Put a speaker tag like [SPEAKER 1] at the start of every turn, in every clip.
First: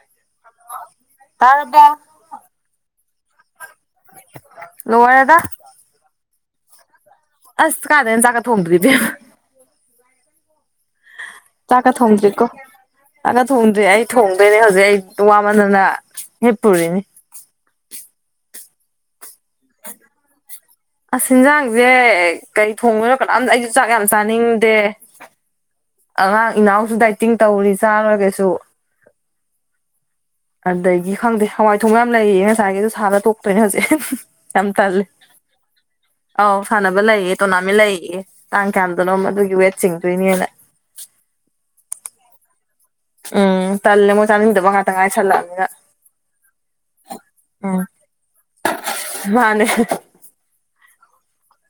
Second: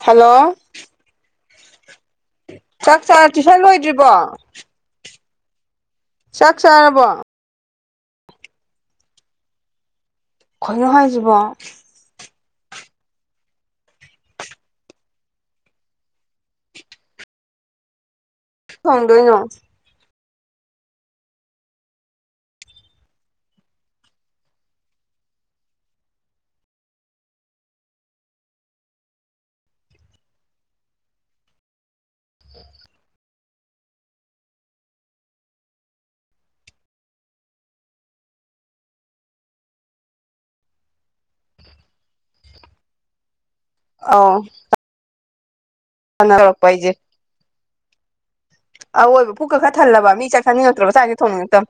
[SPEAKER 1] Hello
[SPEAKER 2] ꯇꯥꯔꯕꯣ꯫
[SPEAKER 1] ꯆꯥꯛ ꯆꯥꯔ ꯇꯨꯏꯁꯟ ꯂꯣꯏꯗ꯭ꯔꯤꯕꯣ꯫
[SPEAKER 2] ꯂꯣꯏꯔꯦꯗ꯫
[SPEAKER 1] ꯆꯥꯛ ꯆꯥꯔꯕꯣ꯫
[SPEAKER 2] ꯑꯁ ꯀꯥꯏꯗꯩꯅꯣ ꯆꯥꯛꯀ ꯊꯣꯡꯗ꯭ꯔꯤ ꯏꯕꯦꯝꯃ꯫
[SPEAKER 1] ꯈꯩꯅꯣ ꯍꯥꯏꯖꯤꯕꯣ꯫
[SPEAKER 2] ꯆꯛꯀ ꯊꯣꯡꯗꯔꯤꯀꯣ ꯆꯥꯛꯀ ꯊꯣꯡꯗ꯭ꯔꯤ ꯑꯩ ꯊꯣꯡꯗꯣꯏꯅꯦ ꯍꯧꯖꯤꯛ ꯑꯩ ꯋꯥꯃꯟꯗꯅ ꯍꯤꯞꯄꯨꯔꯤꯅꯤ
[SPEAKER 1] ꯊꯣꯡꯗꯣꯏꯅꯣ
[SPEAKER 2] [unintelligible] ꯑꯁ ꯍꯤꯟꯖꯥꯡꯁꯦ ꯀꯩ ꯊꯣꯡꯉꯣꯏꯅꯣ ꯀꯅꯥꯝꯇ ꯑꯩꯁꯨ ꯆꯥꯛ ꯌꯥꯝ ꯆꯥꯅꯤꯡꯗꯦ ꯑꯉꯥꯡ ꯏꯅꯥꯎꯁꯨ ꯗꯥꯏꯇꯤꯡ ꯇꯧꯔꯤ ꯆꯥꯔꯣꯏꯀꯩꯁꯨ ꯑꯗꯒꯤ ꯈꯪꯗꯦ ꯍꯋꯥꯏ ꯊꯣꯡ ꯌꯥꯝ ꯂꯩꯌꯦ ꯉꯁꯥꯏꯒꯤꯁꯨ ꯁꯥꯍꯜꯂ ꯇꯣꯛꯇꯣꯏꯅꯦ ꯍꯧꯖꯤꯛ ꯌꯥꯝ ꯇꯜꯂꯤ ꯑꯧ ꯁꯥꯟꯅꯕ ꯂꯩꯌꯦ ꯇꯣꯔꯅꯥꯃꯦꯟ ꯂꯩꯌꯦ ꯇꯥꯡ ꯀꯌꯥꯗꯅꯣꯝꯃ ꯑꯗꯨꯒꯤ ꯋꯦꯠ ꯆꯤꯡꯗꯣꯏꯅꯦꯅ ꯎꯝ ꯇꯜꯂꯦ ꯃꯣꯏ
[SPEAKER 1] ꯑꯧ
[SPEAKER 2] ꯆꯥꯅꯤꯡꯗꯕ ꯉꯥꯛꯇ ꯉꯥꯏꯁꯜꯂꯛꯑꯝꯅꯤꯅ
[SPEAKER 1] ꯇꯧꯔꯛꯄ ꯍꯥꯏꯁꯦ ꯑꯋꯣꯏꯕ ꯄꯨꯛꯀ
[SPEAKER 2] ꯃꯥꯅꯦ
[SPEAKER 1] ꯈꯔ ꯊꯜꯂꯕ ꯃꯤ ꯆꯥꯛ ꯆꯅꯤꯡ ꯉꯛꯇꯔꯕ ꯆꯛ ꯍꯦꯛꯇꯥ ꯊꯣꯡꯅꯤꯉꯛ ꯇꯝ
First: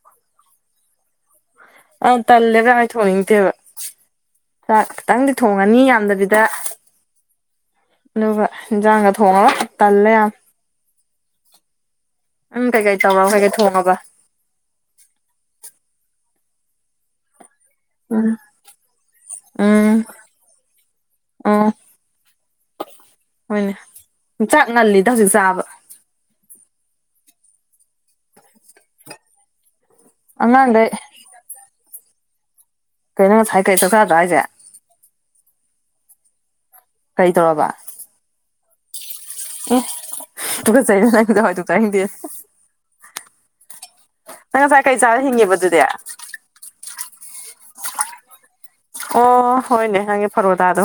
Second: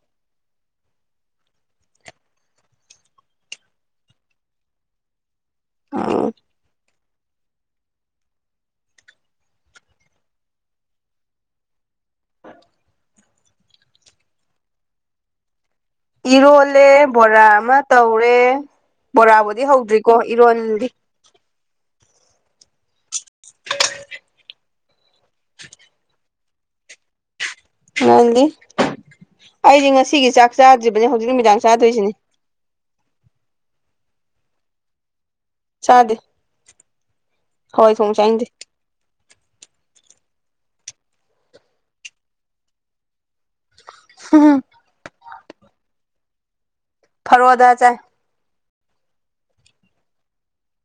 [SPEAKER 2] ꯑ ꯇꯜꯂꯦꯕ ꯑꯩ ꯊꯣꯡꯅꯤꯡꯇꯦꯕ ꯆꯥꯛ ꯈꯤꯇꯪꯗꯤ ꯊꯣꯡꯉꯅꯤ
[SPEAKER 1] ꯎꯝ
[SPEAKER 2] ꯌꯥꯝꯗꯕꯤꯗ ꯑꯗꯨꯒ ꯏꯟꯖꯥꯡꯒ ꯊꯣꯡꯉꯔꯣꯏ ꯇꯜꯂꯦ ꯌꯥꯝ ꯎꯝ ꯀꯩꯀꯩ ꯇꯧꯔꯕ ꯀꯩꯀꯩ ꯊꯣꯡꯉꯕ
[SPEAKER 1] ꯏꯔꯣꯜꯂꯦ ꯕꯣꯔꯥ ꯑꯃ
[SPEAKER 2] ꯎꯝ
[SPEAKER 1] ꯇꯧꯔꯦ ꯕꯣꯔꯥꯕꯨꯗꯤ
[SPEAKER 2] ꯎꯝ
[SPEAKER 1] ꯍꯧꯗ꯭ꯔꯤꯀꯣ ꯏꯔꯣꯜꯂꯤ
[SPEAKER 2] ꯑꯣ ꯍꯣꯏꯅꯦ ꯆꯥꯛ ꯉꯜꯂꯤꯗ ꯍꯧꯖꯤꯛ ꯆꯥꯕ
[SPEAKER 1] [unintelligible] ꯉꯜꯂꯤ ꯑꯩꯗꯤ ꯉꯁꯤꯒꯤ ꯆꯥꯛ
[SPEAKER 2] ꯑꯉꯥꯡꯈꯩ
[SPEAKER 1] ꯆꯥꯗ꯭ꯔꯤꯕꯅꯦ ꯍꯧꯖꯤꯛ ꯅꯨꯃꯤꯗꯥꯡ ꯆꯥꯗꯣꯏꯁꯤꯅꯤ
[SPEAKER 2] ꯀꯩꯅꯣ ꯉꯁꯥꯏꯈꯩ ꯆꯥꯛ ꯆꯥꯗ꯭ꯔꯣ ꯍꯥꯏꯁꯦ
[SPEAKER 1] ꯆꯥꯗꯦ
[SPEAKER 2] ꯀꯩ ꯇꯧꯔꯕ
[SPEAKER 1] ꯍꯋꯥꯏꯊꯣꯡ ꯆꯅꯤꯡꯗꯦ
[SPEAKER 2] ꯇꯨꯀꯥꯛꯆꯩꯍꯦ ꯅꯪꯁꯨ ꯍꯥꯋꯥꯏ ꯊꯣꯡ ꯆꯅꯤꯡꯗꯦꯌꯦ ꯅꯪ ꯉꯁꯥꯏ ꯀꯩ ꯆꯥꯔ ꯍꯤꯡꯉꯦꯕ ꯑꯗꯨꯗꯤ
[SPEAKER 1] ꯐꯔꯣꯗ ꯆꯥꯏ
[SPEAKER 2] ꯑꯣ ꯍꯣꯏꯅꯦ ꯅꯪꯒꯤ ꯐꯔꯣꯗꯥꯗꯣ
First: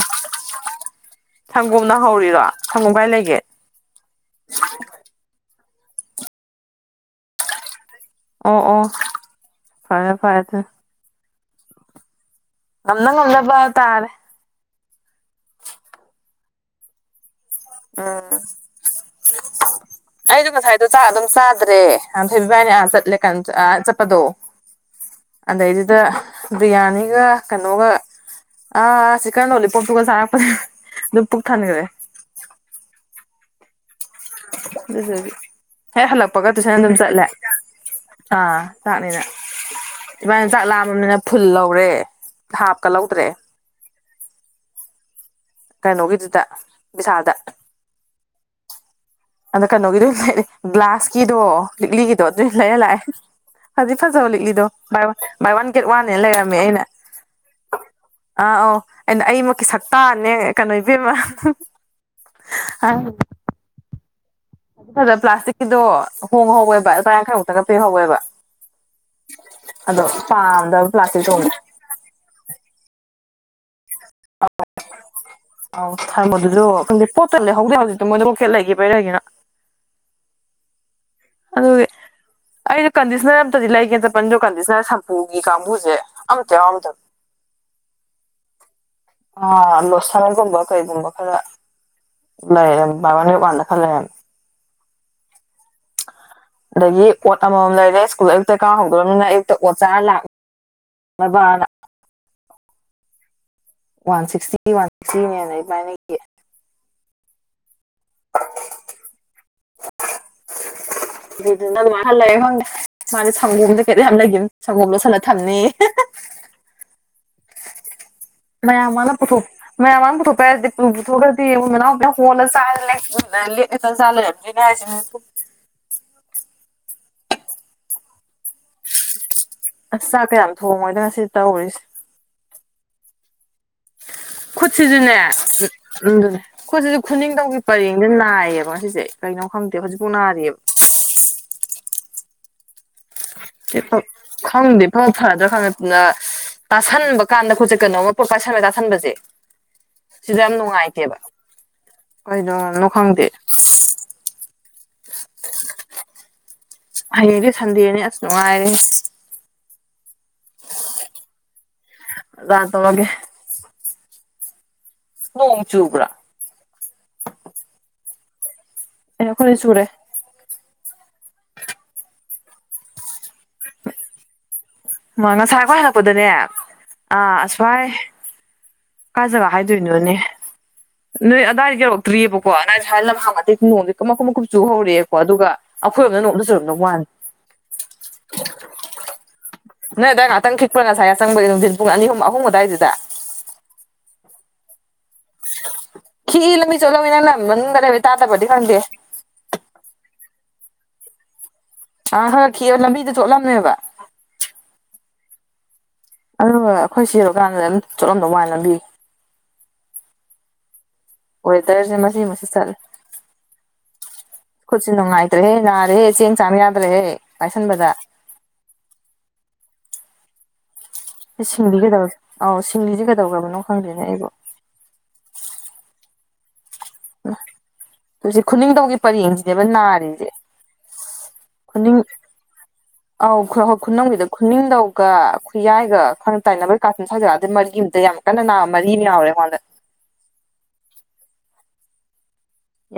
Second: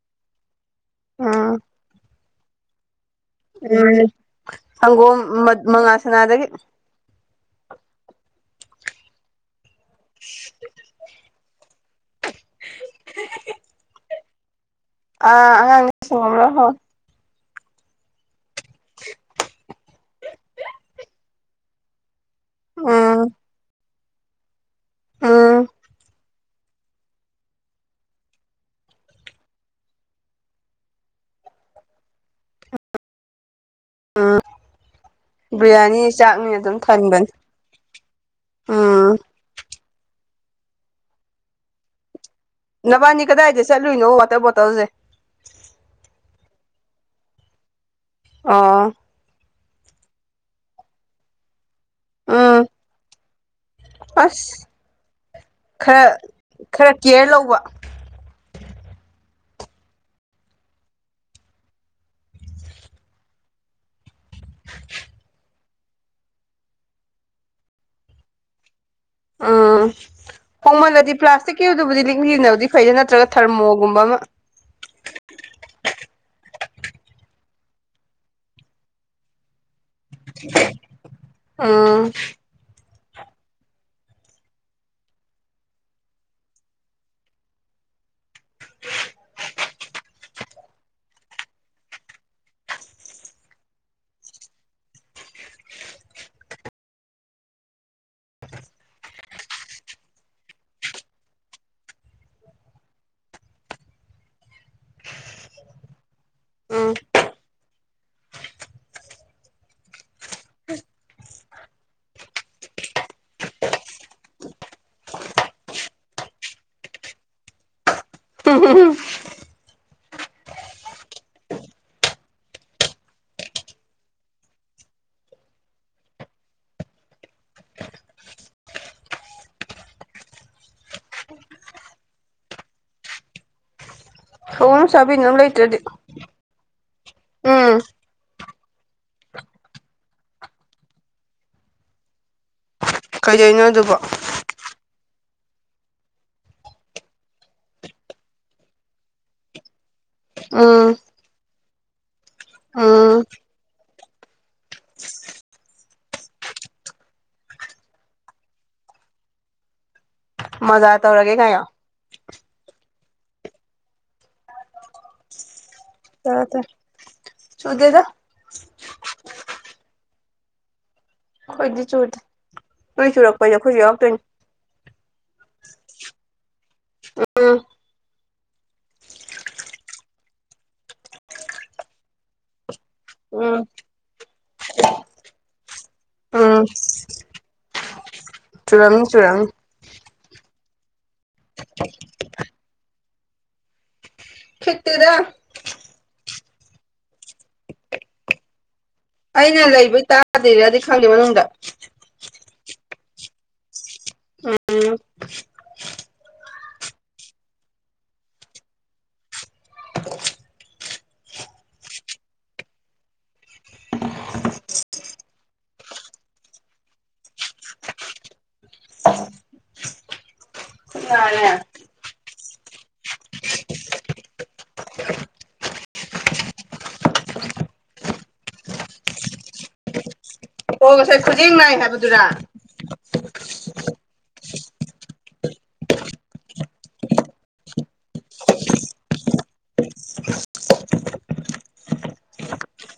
[SPEAKER 1] ꯎꯝ
[SPEAKER 2] ꯁꯪꯒꯣꯝꯅ ꯍꯧꯔꯤꯔꯣ ꯁꯪꯒꯣꯝ ꯀꯥꯏ ꯂꯩꯒꯦ
[SPEAKER 1] ꯎꯝ ꯁꯪꯒꯣꯝ ꯃꯉꯥꯜ ꯁꯅꯥꯗꯒꯤ
[SPEAKER 2] ꯑꯣ ꯑꯣ ꯐꯔꯦ ꯐꯔꯦ ꯑꯗꯨ
[SPEAKER 1] [unintelligible]
[SPEAKER 2] ꯉꯝꯅ ꯉꯝꯅꯕ ꯇꯥꯔꯦ
[SPEAKER 1] ꯑꯥ ꯑꯉꯥꯡ ꯊꯤꯡꯉꯝꯕ꯭ꯔ ꯍꯣꯢ
[SPEAKER 2] ꯎꯝ ꯑꯩꯗꯣ ꯉꯁꯥꯏꯗꯣ ꯆꯥꯛ ꯑꯗꯨꯝ ꯆꯥꯗ꯭ꯔꯦ ꯉꯥꯟꯊꯣꯏꯕꯤ ꯏꯕꯥꯏꯅꯤ ꯑꯥ ꯆꯠꯂꯦ
[SPEAKER 1] ꯎꯝ
[SPEAKER 2] ꯀꯥꯟ ꯑ ꯆꯠꯄꯗꯣ
[SPEAKER 1] ꯎꯝ
[SPEAKER 2] ꯑꯗꯩꯗꯨꯗ ꯕꯤꯔꯌꯥꯅꯤꯒ ꯀꯅꯣꯒ ꯑ ꯆꯤꯀꯜ ꯂꯣꯂꯤꯄꯣꯞꯇꯨꯒ ꯆꯥꯔꯛꯄ ꯑꯗꯨ ꯄꯨꯛ ꯊꯟꯒ꯭ꯔꯦ ꯑꯗꯨꯗꯨꯒꯤ ꯍꯦꯛ
[SPEAKER 1] ꯕꯤꯔꯌꯥꯅꯤ
[SPEAKER 2] ꯍꯜꯂꯛꯄꯒ
[SPEAKER 1] ꯆꯥꯛꯅꯤ
[SPEAKER 2] ꯇꯨꯏꯁꯟ ꯑꯗꯨꯝ ꯆꯠꯂꯦ
[SPEAKER 1] ꯊꯟꯕꯅꯤ
[SPEAKER 2] ꯑꯥ
[SPEAKER 1] ꯎꯝ
[SPEAKER 2] ꯆꯥꯛꯅꯦꯅ ꯏꯕꯥꯏꯅꯤ ꯆꯥꯛ ꯂꯥꯝꯃꯤꯅꯤꯅ ꯐꯨꯜ ꯂꯧꯔꯦ ꯍꯥꯞꯀ
[SPEAKER 1] ꯅꯕꯥꯏꯅꯤ
[SPEAKER 2] ꯂꯧꯗ꯭ꯔꯦ
[SPEAKER 1] ꯀꯗꯥꯏꯗ ꯆꯠꯂꯨꯏꯅꯣ ꯋꯥꯇꯔ ꯕꯣꯇꯜꯖꯦ
[SPEAKER 2] ꯀꯩꯅꯣꯒꯤꯗꯨꯗ ꯕꯤꯁꯥꯜꯗ
[SPEAKER 1] ꯑꯣ
[SPEAKER 2] ꯑꯗ ꯀꯩꯅꯣꯒꯤꯗꯦ ꯂꯩꯔꯛꯑꯦ ꯒ꯭ꯂꯥꯁꯀꯤꯗꯣ ꯂꯤꯛꯂꯤꯒꯤꯗꯣ ꯑꯗꯨꯢ
[SPEAKER 1] ꯎꯝ
[SPEAKER 2] ꯂꯩꯔꯦ ꯂꯥꯛꯑꯦ ꯐꯗꯤ ꯐꯖꯕꯅꯤ ꯂꯤꯛꯂꯤꯗꯣ
[SPEAKER 1] ꯑꯁ
[SPEAKER 2] ꯕꯥꯏ ꯋꯥꯟ ꯕꯥꯏ ꯋꯥꯟ ꯒꯦꯠ
[SPEAKER 1] ꯈꯔ
[SPEAKER 2] ꯋꯥꯟꯅꯦꯅ ꯂꯩꯔꯝꯃꯦ ꯑꯩꯅ
[SPEAKER 1] ꯈꯔ ꯀꯦꯌꯔ ꯂꯧꯕ
[SPEAKER 2] ꯑꯥ ꯑꯧ ꯑꯩꯅ ꯑꯩꯃꯛꯀꯤ ꯁꯛꯇꯅꯦ ꯀꯩꯅꯣ ꯏꯕꯦꯝꯃ ꯑꯥ ꯐꯜꯗ ꯄ꯭ꯂꯥꯁꯇꯤꯛꯀꯤꯗꯣ ꯍꯣꯡꯉꯍꯧꯋꯦꯕ ꯂꯨꯄꯥ ꯌꯥꯡꯈꯩꯃꯨꯛꯇꯒ ꯄꯤꯍꯧꯋꯦꯕ
[SPEAKER 1] ꯎꯝ
[SPEAKER 2] ꯑꯗꯣ ꯄꯥꯗꯕ ꯄ꯭ꯂꯥꯁꯇꯤꯛ ꯇꯣ ꯃꯨꯛ
[SPEAKER 1] ꯑꯗꯨꯕꯨꯗꯤ ꯂꯤꯛꯂꯤꯅꯕꯨꯗꯤ ꯐꯩꯗ ꯅꯠꯇ꯭ꯔꯒ ꯊꯔꯃꯣ ꯒꯨꯝꯕ ꯑꯃ
[SPEAKER 2] ꯑꯧ ꯊꯔꯃꯣꯗꯨꯗꯨ ꯈꯪꯗꯦ ꯄꯣꯠꯇ ꯂꯩꯍꯧꯗꯦ ꯍꯧꯖꯤꯛꯇꯣ ꯃꯣꯏꯗ ꯕ꯭ꯔꯣꯛꯀꯦꯠ ꯂꯩꯒꯤꯕꯩꯔ ꯀꯩꯒꯤꯅꯣ
[SPEAKER 1] ꯑ
[SPEAKER 2] ꯑꯗꯨꯒꯤ
[SPEAKER 1] [unintelligible]
[SPEAKER 2] ꯑꯩꯗꯣ ꯀꯟꯗꯤꯁꯅꯔ ꯑꯝꯇꯗꯤ ꯂꯩꯒꯦ ꯆꯠꯄꯅꯤ ꯗꯨ ꯀꯟꯗꯤꯁꯅꯔ ꯁꯝꯄꯨꯒꯤ ꯀꯥꯡꯕꯨꯖꯦ ꯑꯝꯇ ꯌꯥꯎꯔꯝꯗꯞ ꯑ ꯂꯣꯁꯟ ꯒꯨꯝꯕ ꯀꯩꯒꯨꯝꯕ ꯈꯔ ꯂꯩꯔꯝ ꯕꯥꯏ ꯋꯥꯥꯟꯗ ꯒꯦꯠ ꯋꯥꯟꯗ ꯈꯔ ꯂꯩꯔꯝ ꯑꯗꯒꯤ ꯑꯣꯠ ꯑꯃꯃꯝ ꯂꯩꯔꯦ ꯁ꯭ꯀꯨꯜ ꯑꯌꯨꯛꯇ ꯀꯥ ꯍꯧꯗ꯭ꯔꯕꯅꯤꯅ ꯑꯌꯨꯛꯇ ꯑꯣꯠ ꯆꯥꯔ ꯂꯥꯛ ꯅꯕꯅ ꯋꯥꯟ ꯁꯤꯛꯁꯇꯤ ꯋꯥꯟ ꯁꯤꯛꯁꯇꯤꯅꯦꯅ ꯏꯕꯥꯏꯅꯤꯒꯤ
[SPEAKER 1] ꯎꯝ
[SPEAKER 2] [unintelligible] ꯑꯗꯨꯗꯤ ꯅꯪꯃꯜ ꯈꯜꯂꯦꯂ ꯈꯪꯗꯦ ꯃꯥꯗꯤ ꯁꯪꯒꯣꯝꯗ ꯀꯩꯇ ꯌꯥꯝ ꯂꯩꯈꯤꯕ ꯁꯪꯒꯣꯝ ꯂꯣꯠꯁꯜꯂ ꯊꯝꯅꯤꯌꯦ ꯃꯌꯝ ꯃꯅ ꯄꯨꯊꯣ ꯃꯌꯥꯝ ꯃꯥꯡꯗ ꯄꯨꯊꯣꯄꯔ ꯍꯥꯏꯗꯤ ꯎꯝ ꯄꯨꯊꯣꯛꯑꯒꯗꯤ ꯃꯣꯏ ꯃꯅꯥꯎꯄꯤꯅ ꯍꯣꯜꯂꯒ ꯆꯔꯥ ꯂꯦꯛ ꯂꯦꯛꯇ ꯆꯔꯥ ꯂꯩꯔꯕꯅꯤ ꯖꯤꯅꯦ ꯍꯥꯏꯁꯦ ꯃꯤꯀꯨꯞ ꯑꯁ ꯆꯥꯛ ꯀ ꯌꯥꯝ ꯊꯣꯡꯉꯣꯏꯗ ꯉꯁꯤ ꯇꯧꯔꯤꯁꯦ
[SPEAKER 1] ꯁꯑꯣꯝ
[SPEAKER 2] ꯈꯣꯠꯁꯤꯖꯨꯅꯦ
[SPEAKER 1] ꯆꯥꯕꯤꯅ ꯑꯃ ꯂꯩꯇ꯭ꯔꯗꯤ
[SPEAKER 2] ꯎꯝ ꯑꯗꯨꯅꯦ ꯈꯨꯠ ꯁꯤꯖꯨ ꯈꯨꯅꯤꯡꯗꯧꯒꯤ
[SPEAKER 1] ꯎꯝ
[SPEAKER 2] ꯄꯔꯦꯡꯖꯦ ꯅꯥꯏꯌꯦꯕ ꯉꯁꯤꯁꯦ ꯀꯩꯅꯣ ꯈꯪꯗꯦ ꯍꯧꯖꯤꯛꯐꯥꯎ ꯅꯥꯔꯤꯑꯕ
[SPEAKER 1] ꯀꯩꯗꯩꯅꯣ ꯑꯗꯨꯕꯣ
[SPEAKER 2] ꯈꯪꯗꯦ ꯏꯐ ꯐꯗ꯭ꯔꯥ ꯈꯪꯂ ꯑ ꯇꯥꯁꯟꯕ ꯀꯥꯟꯗ ꯈꯨꯠꯁꯦ ꯀꯩꯅꯣꯝꯃ ꯄꯣꯠ ꯄꯥꯏꯁꯟꯂ ꯇꯥꯁꯟꯕꯁꯦ ꯁꯤꯗ ꯌꯥꯝ
[SPEAKER 1] ꯎꯝ
[SPEAKER 2] ꯅꯨꯡꯉꯥꯏꯇꯦꯕ ꯀꯩꯗꯧꯔꯅꯣ
[SPEAKER 1] ꯎꯝ
[SPEAKER 2] ꯈꯪꯗꯦ ꯍꯌꯦꯡꯗꯤ ꯁꯟꯗꯦꯅꯦ ꯑꯁ ꯅꯨꯡꯉꯥꯏꯔꯦꯍꯦ
[SPEAKER 1] ꯃꯖꯥ ꯇꯧꯔꯒꯦ ꯒꯥꯏꯌꯣ
[SPEAKER 2] ꯃꯖꯥ ꯇꯧꯔꯒꯦ ꯅꯣꯡ ꯆꯨꯕ꯭ꯔꯣ
[SPEAKER 1] ꯇꯥꯗꯦ ꯆꯨꯗꯦꯗ
[SPEAKER 2] ꯑꯦ ꯑꯩꯈꯣꯏ ꯆꯨꯔꯦ
[SPEAKER 1] ꯑꯩꯈꯣꯏꯗꯤ ꯆꯨꯗꯦ ꯅꯣꯏ ꯆꯨꯔꯛꯄꯩ ꯑꯩꯈꯣꯏꯒꯤ ꯌꯥꯎꯔꯛꯇꯣꯏꯅꯤ
[SPEAKER 2] ꯃ ꯉꯁꯥꯏ ꯑꯩꯈꯣꯏ ꯍꯜꯂꯛꯄꯗꯅꯦ ꯑꯥ
[SPEAKER 1] ꯎꯝ
[SPEAKER 2] ꯑꯁꯋꯥꯏ ꯀꯥꯏ ꯖꯒꯥ ꯍꯥꯏꯗꯣꯏꯅꯣꯅꯦ ꯅꯣꯏ ꯑꯗꯥꯏ ꯌꯧꯔꯛꯇ꯭ꯔꯤꯑꯕꯀꯣ ꯑꯗꯥꯏ ꯍꯥꯏ ꯂꯝ ꯍꯡ
[SPEAKER 1] ꯎꯝ
[SPEAKER 2] ꯃꯇꯦꯛꯇꯤ ꯅꯣꯡꯖꯦ ꯀ ꯃꯀꯨꯞ ꯃꯀꯨꯞ ꯆꯨꯍꯧꯔꯛꯑꯦꯀꯣ ꯑꯗꯨꯒ ꯑꯈꯣꯏ ꯔꯣꯝꯗꯅ ꯅꯣꯡ ꯑꯝ
[SPEAKER 1] ꯎꯝ
[SPEAKER 2] ꯆꯨꯔꯝꯗ ꯋꯥꯅꯦ
[SPEAKER 1] ꯆꯨꯔꯝꯅꯤ ꯆꯨꯔꯝꯅꯤ
[SPEAKER 2] ꯅꯣꯏ ꯑꯗꯋꯥꯏ ꯉꯥꯛꯍꯛꯇꯪ ꯈꯤꯠꯄꯔ ꯉꯁꯥꯏ ꯌꯆꯪꯕꯒꯤ ꯅꯨꯡꯊꯤꯟ ꯄꯨꯡ ꯑꯅꯤ ꯍꯨꯝ ꯑꯍꯨꯝ ꯑꯗꯨꯋꯥꯏꯗꯨꯗ
[SPEAKER 1] ꯈꯤꯛꯇꯦꯗ
[SPEAKER 2] ꯈꯤꯂꯃꯤ ꯆꯂꯣ ꯃꯤꯅꯪꯅ ꯃꯟꯔꯦ ꯇꯥꯗꯕꯔꯥꯗ ꯈꯪꯗꯦ
[SPEAKER 1] ꯑꯩꯅ ꯂꯩꯕꯩ ꯇꯥꯗꯦꯔꯗꯤ ꯈꯪꯗꯦ ꯃꯅꯨꯡꯗ
[SPEAKER 2] ꯑ ꯍꯪꯉꯛꯈꯤꯑ ꯂꯝꯕꯤꯗꯣ ꯊꯣꯛꯂꯝꯃꯦꯕ
[SPEAKER 1] ꯎꯝ [unintelligible]
[SPEAKER 2] ꯑꯗꯨꯒ ꯑꯩꯈꯣꯏ ꯁꯤꯔꯨ ꯀꯥꯟꯗ ꯑꯗꯨꯝ ꯆꯣꯠꯂꯝꯗꯧ ꯋꯥ ꯂꯝꯕꯤ
[SPEAKER 1] [unintelligible]
[SPEAKER 2] ꯋꯦꯗꯔꯁꯦ ꯃꯁꯤꯃ ꯆꯠꯂꯦ ꯈꯨꯠꯁꯨ ꯅꯨꯡꯉꯥꯏꯇ꯭ꯔꯦꯍꯦ ꯅꯥꯔꯦꯍꯦ ꯆꯦꯡ ꯆꯥꯡꯝ ꯌꯥꯗ꯭ꯔꯦꯍꯦ ꯄꯥꯏꯁꯟꯕꯗ
[SPEAKER 1] ꯈꯨꯠꯅꯅꯦ
[SPEAKER 2] ꯁꯤꯡꯂꯤ ꯀꯩꯗꯧꯁꯦ ꯑꯧ ꯁꯤꯡꯂꯤꯁꯦ ꯀꯩꯗꯧꯕꯅꯣ ꯈꯪꯗ꯭ꯔꯦꯅꯦ ꯑꯩꯕꯨ
[SPEAKER 1] [unintelligible]
[SPEAKER 2] ꯍꯧꯖꯤꯛ ꯈꯨꯅꯤꯡꯊꯧꯒꯤ ꯄꯔꯦꯡꯁꯤꯅꯦꯕ ꯅꯥꯔꯤꯁꯦ
[SPEAKER 1] ꯑꯣ ꯉꯁꯥꯏ ꯈꯨꯖꯦꯡ ꯅꯥꯏ
[SPEAKER 2] ꯈꯨꯅꯤꯡ
[SPEAKER 1] ꯍꯥꯏꯕꯗꯨꯔꯥ
[SPEAKER 2] ꯑꯧ ꯈꯨꯔꯧ ꯈꯨꯅꯧꯒꯤꯗ ꯈꯨꯅꯤꯡꯗꯧꯒ ꯈꯨꯌꯥꯏꯒ ꯈꯔ ꯇꯥꯏꯅꯕꯩ ꯀꯥꯝ ꯁꯥꯏ ꯖꯒꯗ ꯃꯔꯤ ꯑꯃꯇ ꯌꯥꯝ ꯀꯟꯅ ꯅꯥꯕ ꯃꯔꯤ ꯑꯃ ꯌꯥꯎꯔꯦ ꯑꯩꯉꯣꯟꯗ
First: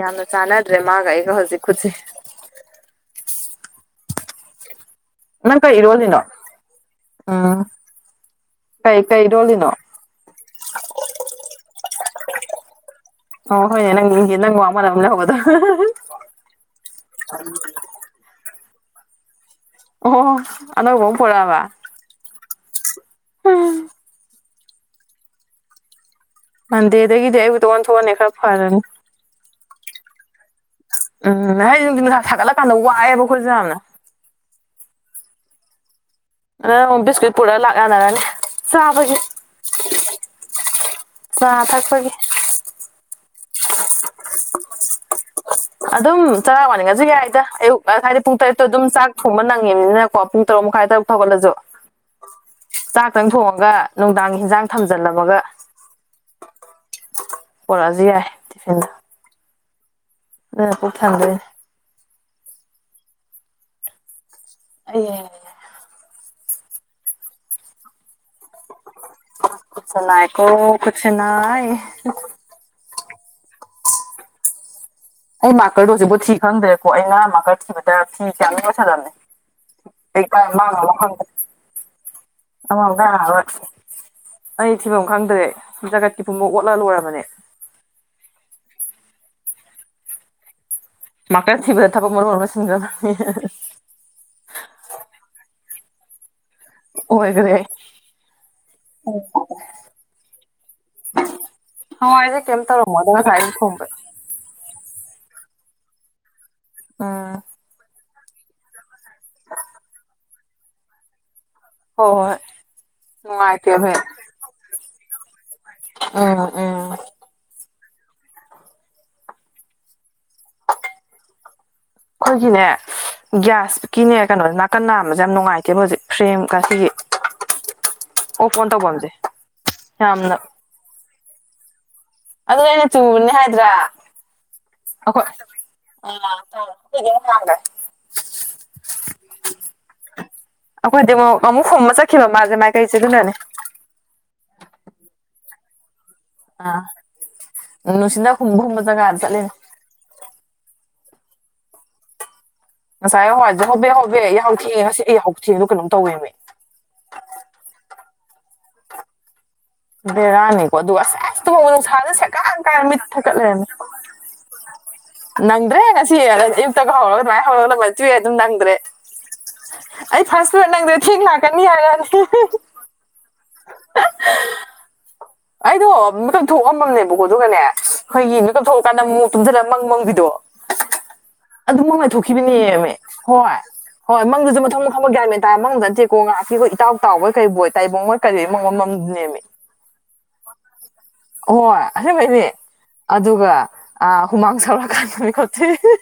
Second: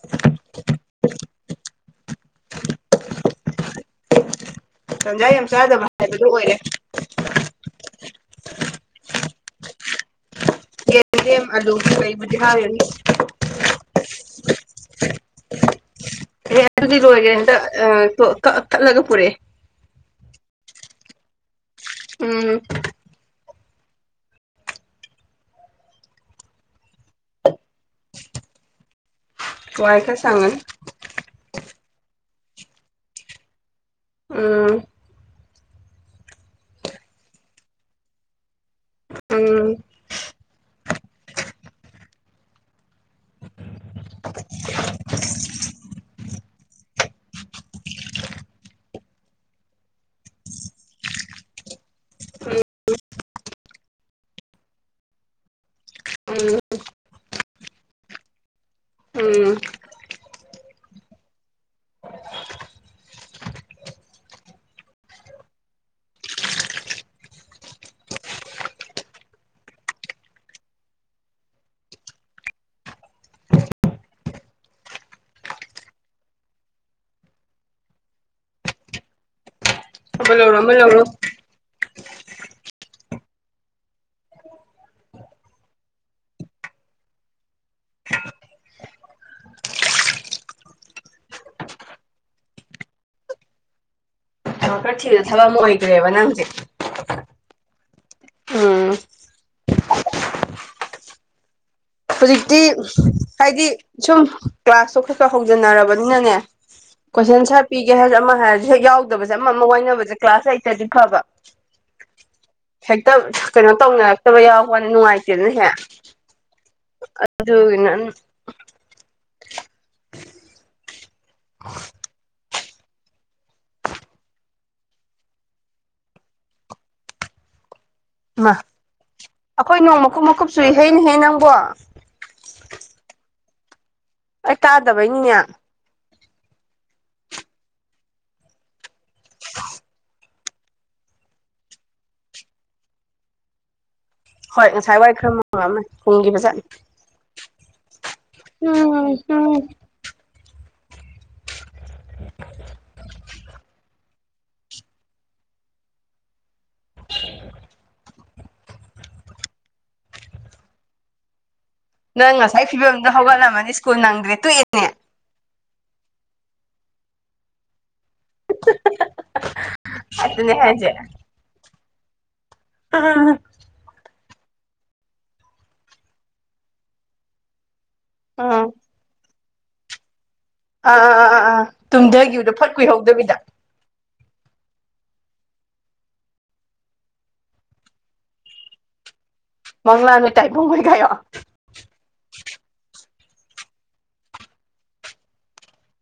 [SPEAKER 2] ꯌꯥꯝꯅ ꯆꯥꯟꯅꯗ꯭ꯔꯦ ꯃꯥꯒ ꯑꯩꯒ ꯍꯧꯖꯤꯛ ꯈꯨꯠꯁ
[SPEAKER 1] ꯇꯟꯖꯥ ꯌꯥꯝ
[SPEAKER 2] ꯅꯪ ꯀꯩ
[SPEAKER 1] ꯆꯥꯗꯕ
[SPEAKER 2] ꯏꯔꯣꯜꯂꯤꯅꯣ
[SPEAKER 1] ꯍꯥꯏꯕꯗꯨ ꯑꯣꯏꯔꯦ
[SPEAKER 2] ꯎꯝ ꯀꯩ ꯀꯩ ꯂꯣꯜꯂꯤꯅꯣ
[SPEAKER 1] ꯌꯦꯟꯗꯦꯝ ꯑꯂꯨꯒꯤ ꯂꯩ ꯍꯥ [inaudible]
[SPEAKER 2] ꯑꯣ ꯍꯣꯏꯅꯦ ꯅꯪ ꯅꯪ ꯋꯥꯃꯅ ꯑꯃꯅꯦ ꯍꯗ [inaudible]
[SPEAKER 1] ꯑꯦ ꯑꯗꯨꯗꯤ ꯂꯣꯏꯈ꯭ꯔꯦ ꯍꯟꯇꯥꯛ ꯀꯠꯂꯒ ꯄꯨꯔꯛꯑꯦ
[SPEAKER 2] ꯑꯣ ꯑꯅꯧꯕ ꯑꯃ ꯄꯨꯔꯛꯑꯥꯕ
[SPEAKER 1] ꯎꯝ
[SPEAKER 2] ꯃꯟꯗꯦꯗꯒꯤꯗꯤ ꯑꯌꯨꯛꯇ ꯑꯣꯟ ꯊꯣꯛꯑꯅꯤ ꯈꯔ ꯐꯔꯅꯤ
[SPEAKER 1] ꯋꯥꯏ ꯈꯔꯥ ꯁꯪꯉꯅꯤ
[SPEAKER 2] ꯎꯝ ꯅ ꯍꯥꯏ ꯅꯨꯡꯊꯤꯟꯅꯨꯡꯁꯥ ꯁꯥꯒꯠꯂꯀꯥꯟꯗ ꯋꯥꯏꯑꯦꯕ ꯑꯩꯈꯣꯏꯁꯨ ꯌꯥꯝꯅ
[SPEAKER 1] ꯎꯝ
[SPEAKER 2] ꯑ ꯕꯤꯁꯀꯨꯠ ꯄꯨꯔꯒ ꯂꯥꯛꯅꯔꯅꯤ ꯆꯥꯕꯒꯤ
[SPEAKER 1] ꯎꯝ
[SPEAKER 2] ꯆꯥ ꯊꯥꯛꯄꯒꯤ
[SPEAKER 1] [unintelligible]
[SPEAKER 2] ꯎꯝ ꯆꯔꯥ ꯋꯥꯅꯤꯡꯉꯁꯨ ꯌꯥꯏꯗ ꯑꯌꯨꯛ ꯍꯥꯏꯗꯤ ꯄꯨꯡ ꯇꯔꯦꯠꯇꯣ ꯑꯗꯨꯝ ꯆꯥꯛ ꯊꯣꯡꯕ ꯅꯪꯉꯤꯕꯅꯤꯅꯀꯣ ꯄꯨꯡ ꯇꯔꯨꯛ ꯃꯈꯥꯏꯗ ꯍꯧꯒꯠꯂꯥꯁꯨ
[SPEAKER 1] [unintelligible]
[SPEAKER 2] ꯆꯥꯛꯇꯪ ꯊꯣꯡꯉꯒ ꯅꯨꯡꯗꯥꯡ ꯍꯟꯖꯥꯡ ꯊꯝꯖꯜꯂꯝꯃꯒ
[SPEAKER 1] ꯎꯝ
[SPEAKER 2] ꯄꯨꯔꯛꯑꯁꯨ ꯌꯥꯏ ꯍꯥꯢꯅ
[SPEAKER 1] ꯎꯝ
[SPEAKER 2] ꯑꯗꯨꯅ ꯄꯣꯛ ꯊꯟꯗꯣꯏꯅꯤ ꯑꯦ ꯈꯨꯠꯁꯤ ꯅꯥꯏꯀꯣ ꯈꯨꯠꯁꯤ ꯅꯥꯏ ꯑꯩ ꯃꯥꯀꯔꯗꯨꯣꯖꯤꯕꯨ ꯊꯤ ꯈꯪꯗ꯭ꯔꯦꯀꯣ ꯑꯩꯅ ꯃꯥꯀꯔ ꯊꯤꯕꯗ ꯐꯤ ꯀꯌꯥꯝ ꯂꯣꯢꯁꯤꯜꯂꯝꯃꯦ
[SPEAKER 1] ꯑꯃ ꯂꯧꯔꯣ ꯑꯃ
[SPEAKER 2] ꯑꯩ
[SPEAKER 1] ꯂꯧꯔꯣ
[SPEAKER 2] ꯀꯔ ꯑ ꯀ [inaudible] ꯑꯩ ꯊꯤꯕꯝ ꯈꯪꯗ꯭ꯔꯦ ꯖꯥꯒꯠꯀꯤ ꯄꯨꯝꯕ ꯑꯣꯠꯂꯒ ꯂꯣꯏꯔꯕꯅꯦ ꯃꯥꯛꯀꯥꯔ ꯊꯤꯕꯗ ꯊꯕꯛ ꯃꯔꯣꯟ ꯑꯃ ꯂꯣꯢꯁꯤꯟꯈꯔꯕꯅꯤ
[SPEAKER 1] ꯃꯥꯀꯔ ꯊꯤꯕꯗ ꯊꯕꯛ ꯑꯃ ꯑꯣꯏꯒꯔꯦꯕ ꯅꯪꯁꯦ
[SPEAKER 2] ꯑꯣꯏꯒꯔꯦ
[SPEAKER 1] ꯎꯝ
[SPEAKER 2] ꯍꯋꯥꯢꯁꯦ ꯀꯦꯝ
[SPEAKER 1] ꯍꯧꯖꯤꯛꯇꯤ
[SPEAKER 2] ꯇꯧꯔꯝꯃꯣꯢ ꯉꯁꯥꯢ
[SPEAKER 1] ꯍꯥꯏꯗꯤ
[SPEAKER 2] ꯊꯣꯡꯕꯅꯦ
[SPEAKER 1] ꯁꯨꯝ ꯀ꯭ꯂꯥꯁꯇꯣ ꯈꯔ ꯈꯔ ꯍꯧꯖꯟꯅꯔꯕꯅꯤꯅꯅꯦ
[SPEAKER 2] ꯎꯝ
[SPEAKER 1] ꯀꯣꯏꯁꯟ ꯁꯥꯔ ꯄꯤꯒꯦ ꯍꯥꯏꯔ ꯑꯃ ꯍꯥꯏꯔꯁꯨ ꯍꯦꯛ ꯌꯥꯎꯗꯕꯁꯦ ꯑꯃ ꯑꯃ ꯋꯥꯅꯕꯁꯦ ꯀ꯭ꯂꯥꯁ ꯂꯩꯇꯔꯗꯤ ꯐꯕ
[SPEAKER 2] ꯍꯣꯏ ꯍꯣꯏ
[SPEAKER 1] ꯍꯦꯛꯇ ꯀꯩꯅꯣ
[SPEAKER 2] ꯅꯨꯡꯉꯥꯏꯇꯦꯕ ꯍꯦꯛ
[SPEAKER 1] ꯇꯧꯅꯔꯛꯇꯕ ꯌꯥꯎꯕꯅ ꯅꯨꯡꯉꯥꯏꯇꯦ ꯑꯗꯨꯅ ꯍꯦꯛ
[SPEAKER 2] ꯎꯝ ꯎꯝ
[SPEAKER 1] ꯑꯗꯨꯅ
[SPEAKER 2] ꯑꯩꯈꯣꯏꯒꯤꯅꯦ ꯒ꯭ꯌꯥꯁꯀꯤꯅꯦ ꯀꯩꯅꯣꯁꯦ ꯅꯥꯀꯟ ꯅꯥꯝꯃꯁꯦ ꯌꯥꯝ ꯅꯨꯡꯉꯥꯏꯇꯦꯕ ꯍꯧꯖꯤꯛ ꯐ꯭ꯔꯦꯝꯒꯁꯤꯒꯤ
[SPEAKER 1] ꯍꯩꯃꯥ ꯑꯩꯈꯣꯏ ꯅꯣꯡ ꯃꯀꯨꯞ
[SPEAKER 2] ꯌꯥꯝꯅ
[SPEAKER 1] ꯃꯀꯨꯞꯁꯨ ꯆꯨꯢꯅꯦ ꯍꯦ ꯅꯪꯀꯣ
[SPEAKER 2] ꯑꯗꯨꯅꯦ ꯑꯩꯅ ꯆꯨꯕꯅꯦ ꯍꯥꯏꯗ꯭ꯔꯥ
[SPEAKER 1] ꯇꯥꯗꯕꯩꯅꯤꯅꯦ
[SPEAKER 2] [inaudible] ꯑꯩꯈꯣꯏꯗꯤ ꯑꯃꯨꯛ ꯑꯃꯨꯛ ꯍꯣꯝꯃ ꯆꯠꯈꯤꯕ ꯃꯥꯁꯦ ꯃꯥꯏ ꯀꯩꯁꯦ ꯑꯗꯨꯅꯅꯦ
[SPEAKER 1] ꯍꯣꯏ ꯉꯁꯥꯏ ꯋꯥꯔꯤ ꯈꯔ ꯃꯛꯑꯃꯦ ꯄꯨꯡꯒꯤ
[SPEAKER 2] ꯑ ꯅꯨꯡꯁꯤꯅ ꯈꯨꯝꯕ ꯈꯨꯝꯕ
[SPEAKER 1] ꯎꯝ
[SPEAKER 2] ꯖꯒꯥꯗ ꯆꯠꯂꯤꯅꯦ
[SPEAKER 1] ꯎꯝ [unintelligible]
[SPEAKER 2] ꯉꯁꯥꯏ ꯍꯋꯥꯏꯁꯦ ꯍꯣꯕꯦ ꯍꯣꯕꯦ ꯑꯩ ꯌꯥꯍꯧꯊꯦꯡꯉꯦ ꯉꯁꯤ ꯑꯩꯍ ꯍ [inaudible] ꯊꯦꯡꯗ ꯀꯩꯅꯣ ꯇꯧꯋꯦꯕꯃꯦ
[SPEAKER 1] ꯁꯤ [inaudible]
[SPEAKER 2] ꯕꯔꯥꯅꯤꯀꯣ ꯑꯗꯨ ꯑꯁ [inaudible] ꯐ
[SPEAKER 1] ꯅꯪ
[SPEAKER 2] ꯆꯀꯥꯏ
[SPEAKER 1] ꯉꯁꯥꯏ
[SPEAKER 2] ꯀꯃꯤ
[SPEAKER 1] ꯐꯤꯕꯝꯗꯣ
[SPEAKER 2] ꯊꯀꯠ ꯂꯩꯔꯅꯤ
[SPEAKER 1] ꯍꯧꯒꯠꯂꯝꯃꯅꯤ
[SPEAKER 2] [inaudible]
[SPEAKER 1] ꯁ꯭ꯀꯨꯜ ꯅꯪꯗ꯭ꯔꯦ ꯇꯣꯛꯑꯦꯅꯦ
[SPEAKER 2] ꯅꯪꯗ꯭ꯔꯦ ꯉꯁꯤ ꯑꯌꯨꯛꯇꯒ ꯍꯧꯔꯒ ꯃꯚꯥꯏ ꯍꯧꯔꯒꯗ ꯑꯗꯦꯃꯥꯢ ꯇꯧꯔꯗꯤ ꯑꯗꯨꯝ ꯅꯪꯗ꯭ꯔꯦ ꯑꯩ ꯐꯥꯔꯁ
[SPEAKER 1] ꯑꯗꯨꯅꯦ
[SPEAKER 2] ꯐꯨꯗ
[SPEAKER 1] ꯍꯥꯏꯁꯦ
[SPEAKER 2] ꯅꯪꯗꯦ ꯊꯦꯡ ꯂꯥꯛꯀꯅꯤ ꯍꯥꯏꯔꯗꯤ [inaudible]
[SPEAKER 1] ꯀ [unintelligible]
[SPEAKER 2] ꯑꯩꯗꯣ ꯃꯀꯛ ꯊꯣꯛꯑꯝꯃꯝꯅꯦꯕꯀꯣ ꯑꯗꯨꯒꯅꯦ ꯑꯩꯈꯣꯏꯒꯤ
[SPEAKER 1] ꯑꯥ
[SPEAKER 2] ꯃꯀꯛ ꯊꯣꯛꯑꯀꯥꯟꯗ ꯃꯣꯛ ꯇꯨꯝꯊꯅ ꯃꯪ ꯃꯪꯕꯤꯗꯣ
[SPEAKER 1] ꯑꯥ ꯑꯥ ꯑꯥ ꯑꯥ
[SPEAKER 2] ꯑꯗꯨ ꯃꯪ
[SPEAKER 1] ꯇꯨꯝꯊꯒꯤꯈꯤꯕꯗꯣ ꯐꯣꯠ
[SPEAKER 2] ꯂꯩꯊꯣꯛꯈꯤꯕꯅꯦꯃꯤ
[SPEAKER 1] ꯀꯨꯏꯍꯧꯗꯕꯤꯗ
[SPEAKER 2] ꯍꯣꯏ ꯍꯣꯏ ꯃꯪꯗꯨꯁꯨ ꯃꯊꯪ ꯃꯊꯪꯗ ꯌꯥꯏ ꯃꯦꯟꯥꯔ ꯃꯪꯗ ꯅ ꯊꯦꯛꯀꯣ ꯉꯥꯏꯥꯛꯀꯤꯈꯣꯏ ꯏꯇꯥꯎ ꯇꯥꯎꯕꯣꯏꯩ ꯑꯣꯏꯣꯏ ꯇꯥꯏꯕꯣꯡ ꯍꯣꯏ ꯀꯔꯤ ꯃꯉꯝ ꯅꯦꯝꯃꯤ
[SPEAKER 1] ꯃꯪꯂꯥꯅ ꯇꯥꯏꯕꯕꯨꯣꯏꯒꯣ
[SPEAKER 2] ꯍꯣꯏ ꯑꯗꯨ ꯂꯩꯅꯤ ꯑꯗꯨꯒ ꯍꯨꯃꯥꯡ ꯁꯧꯔꯛꯀꯥꯟꯗꯅꯤ ꯈꯣꯠꯇꯔꯤ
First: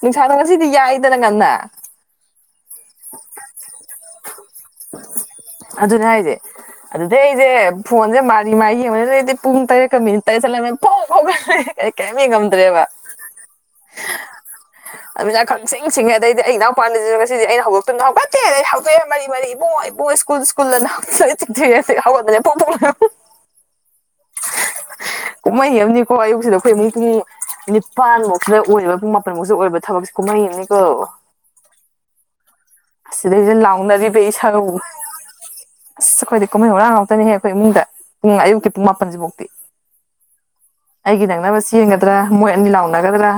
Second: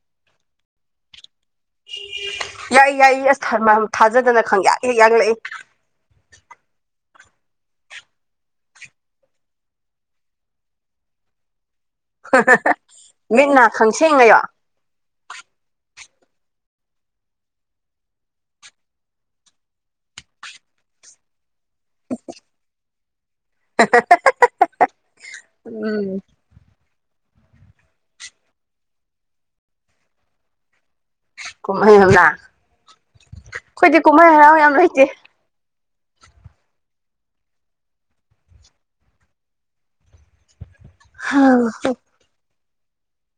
[SPEAKER 2] ꯅꯨꯡꯁꯥꯗꯣ ꯉꯁꯤꯗꯤ ꯌꯥꯏꯗꯅ ꯉꯟꯅ
[SPEAKER 1] ꯌꯥꯏ ꯌꯥꯏꯌꯦ ꯑꯁ ꯊꯥꯖꯗꯅ ꯈꯪꯌꯥꯛ ꯍꯦꯛ ꯌꯥꯛꯂꯛꯑꯦ
[SPEAKER 2] ꯑꯗꯨꯅ ꯍꯥꯏꯗꯤ ꯑꯗꯨꯗꯩ ꯑꯩꯁꯦ ꯐꯣꯟꯁꯦ ꯃꯥꯔꯤ ꯃꯥ ꯌꯦꯡꯕꯗ ꯑꯩꯗꯤ ꯄꯨꯡ ꯇꯔꯦꯠꯀ ꯃꯤꯅꯤꯠ ꯇꯔꯦꯠ ꯆꯠꯂꯝꯃꯦ ꯐꯥꯎ ꯐꯥꯎꯂꯦ
[SPEAKER 1] ꯃꯤꯠꯅ ꯈꯪꯁꯤꯡꯌꯣ
[SPEAKER 2] [unintelligible] ꯑꯗꯨꯅ ꯈꯪ ꯁꯤꯡ ꯁꯤꯡꯉꯦ ꯑꯩꯗꯤ ꯑꯩ ꯏꯅꯥꯎꯄꯄꯥꯗ ꯉꯁꯤꯗꯤ ꯑꯩꯅ ꯍꯧꯒꯛꯇꯅ ꯍꯧꯒꯠꯇꯦ ꯑ ꯍꯧꯑꯦ ꯃꯔꯤ ꯃꯔꯤ ꯕꯣꯏꯕꯣꯏ ꯁ꯭ꯀꯨꯜ ꯀꯨꯂ ꯆꯦ ꯍꯧꯒꯗꯅꯦ ꯐꯨꯝꯐꯨꯝ ꯀꯨꯝꯍꯩ ꯑꯃꯅꯤꯀꯣ
[SPEAKER 1] ꯎꯝ
[SPEAKER 2] ꯑꯌꯨꯛꯁꯤꯗ ꯑꯩꯈꯣꯏ ꯃꯨꯛꯀꯤ ꯅꯤꯄꯥꯟꯃꯧꯁꯤꯗ ꯑꯣꯏꯔꯤꯕ ꯄꯨꯡ ꯃꯥꯄꯟꯐꯧꯁꯤꯗ ꯑꯣꯏꯔꯤꯕ ꯊꯕꯛꯁꯦ ꯀꯨꯝꯍꯩꯅꯦ ꯀꯜ
[SPEAKER 1] ꯀꯨꯝꯍꯩ
[SPEAKER 2] ꯁꯤ ꯂꯩꯁꯤ
[SPEAKER 1] ꯑꯩꯈꯣꯏꯗꯤ
[SPEAKER 2] ꯂꯥꯎꯅꯔꯤꯕ
[SPEAKER 1] ꯀꯨꯝꯍꯩ ꯍꯔꯥꯎ
[SPEAKER 2] ꯏꯁꯧ
[SPEAKER 1] ꯌꯥꯝ ꯂꯩꯇꯦ
[SPEAKER 2] ꯑꯁ ꯑꯩꯈꯣꯏꯗꯤ ꯀꯨꯝꯍꯩ ꯍꯔꯥꯡ ꯉꯥꯛꯇꯅꯤꯍꯦ ꯑꯩꯈꯣꯏ ꯏꯃꯨꯡꯗ ꯄꯨꯡ ꯑꯌꯨꯛꯀꯤ ꯄꯨꯡ ꯃꯥꯄꯟꯁꯤꯐꯧ ꯑꯩꯒꯤ ꯅꯪꯅꯕ
[SPEAKER 1] ꯎꯝ
[SPEAKER 2] ꯆꯦꯒꯗ꯭ꯔꯥ ꯃꯣꯏ ꯑꯅꯤ ꯂꯥꯎꯅꯒꯗ꯭ꯔꯥ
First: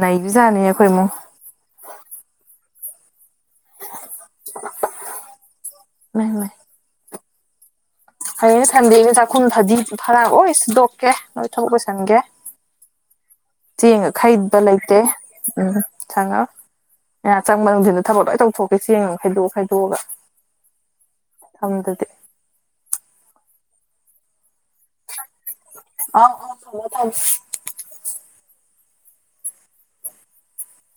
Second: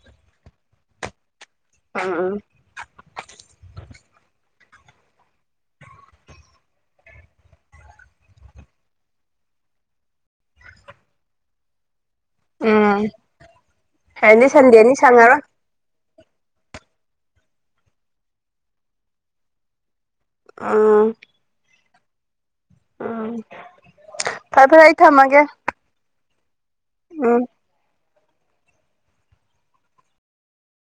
[SPEAKER 2] ꯅꯩꯕꯤꯖꯥꯠꯅꯤ ꯑꯩꯈꯣꯏ ꯏꯃꯨꯡ
[SPEAKER 1] [unintelligible]
[SPEAKER 2] ꯏꯃꯥꯏ ꯃꯥꯏ ꯍꯌꯦꯡꯗꯤ ꯁꯟꯗꯦꯅꯤ ꯆꯥꯛꯈꯨꯝ ꯐꯗꯤ ꯐꯔꯛꯑꯣ ꯑꯣꯗꯣꯛꯀꯦ ꯅꯣꯏ ꯊꯕꯛ ꯂꯣꯏꯁꯤꯟꯒꯦ
[SPEAKER 1] ꯎꯝ
[SPEAKER 2] ꯆꯦꯡꯒ
[SPEAKER 1] ꯍꯌꯦꯡꯗꯤ
[SPEAKER 2] ꯈꯩꯕ
[SPEAKER 1] ꯁꯟꯗꯦꯅꯤ
[SPEAKER 2] ꯂꯩꯇꯦ
[SPEAKER 1] ꯁꯪꯉꯔꯣꯏ
[SPEAKER 2] ꯎꯝ ꯆꯪꯉ ꯉ ꯆꯪꯕ ꯅꯨꯡꯁꯤꯗ ꯊꯕꯛ ꯂꯣꯏ ꯇꯧꯊꯣꯛꯀꯦ ꯆꯦꯡꯉꯣ ꯈꯥꯏꯗꯣꯛꯑ ꯈꯥꯏꯗꯣꯛꯑꯒ
[SPEAKER 1] ꯑꯥ
[SPEAKER 2] ꯁꯝꯗꯨꯗꯤ
[SPEAKER 1] ꯎꯝ ꯐꯔꯦ ꯐꯔꯦ ꯑꯩ ꯊꯝꯃꯒꯦ
[SPEAKER 2] ꯑ ꯊꯝꯃꯨ ꯊꯥꯝꯃꯨ
[SPEAKER 1] ꯎꯝ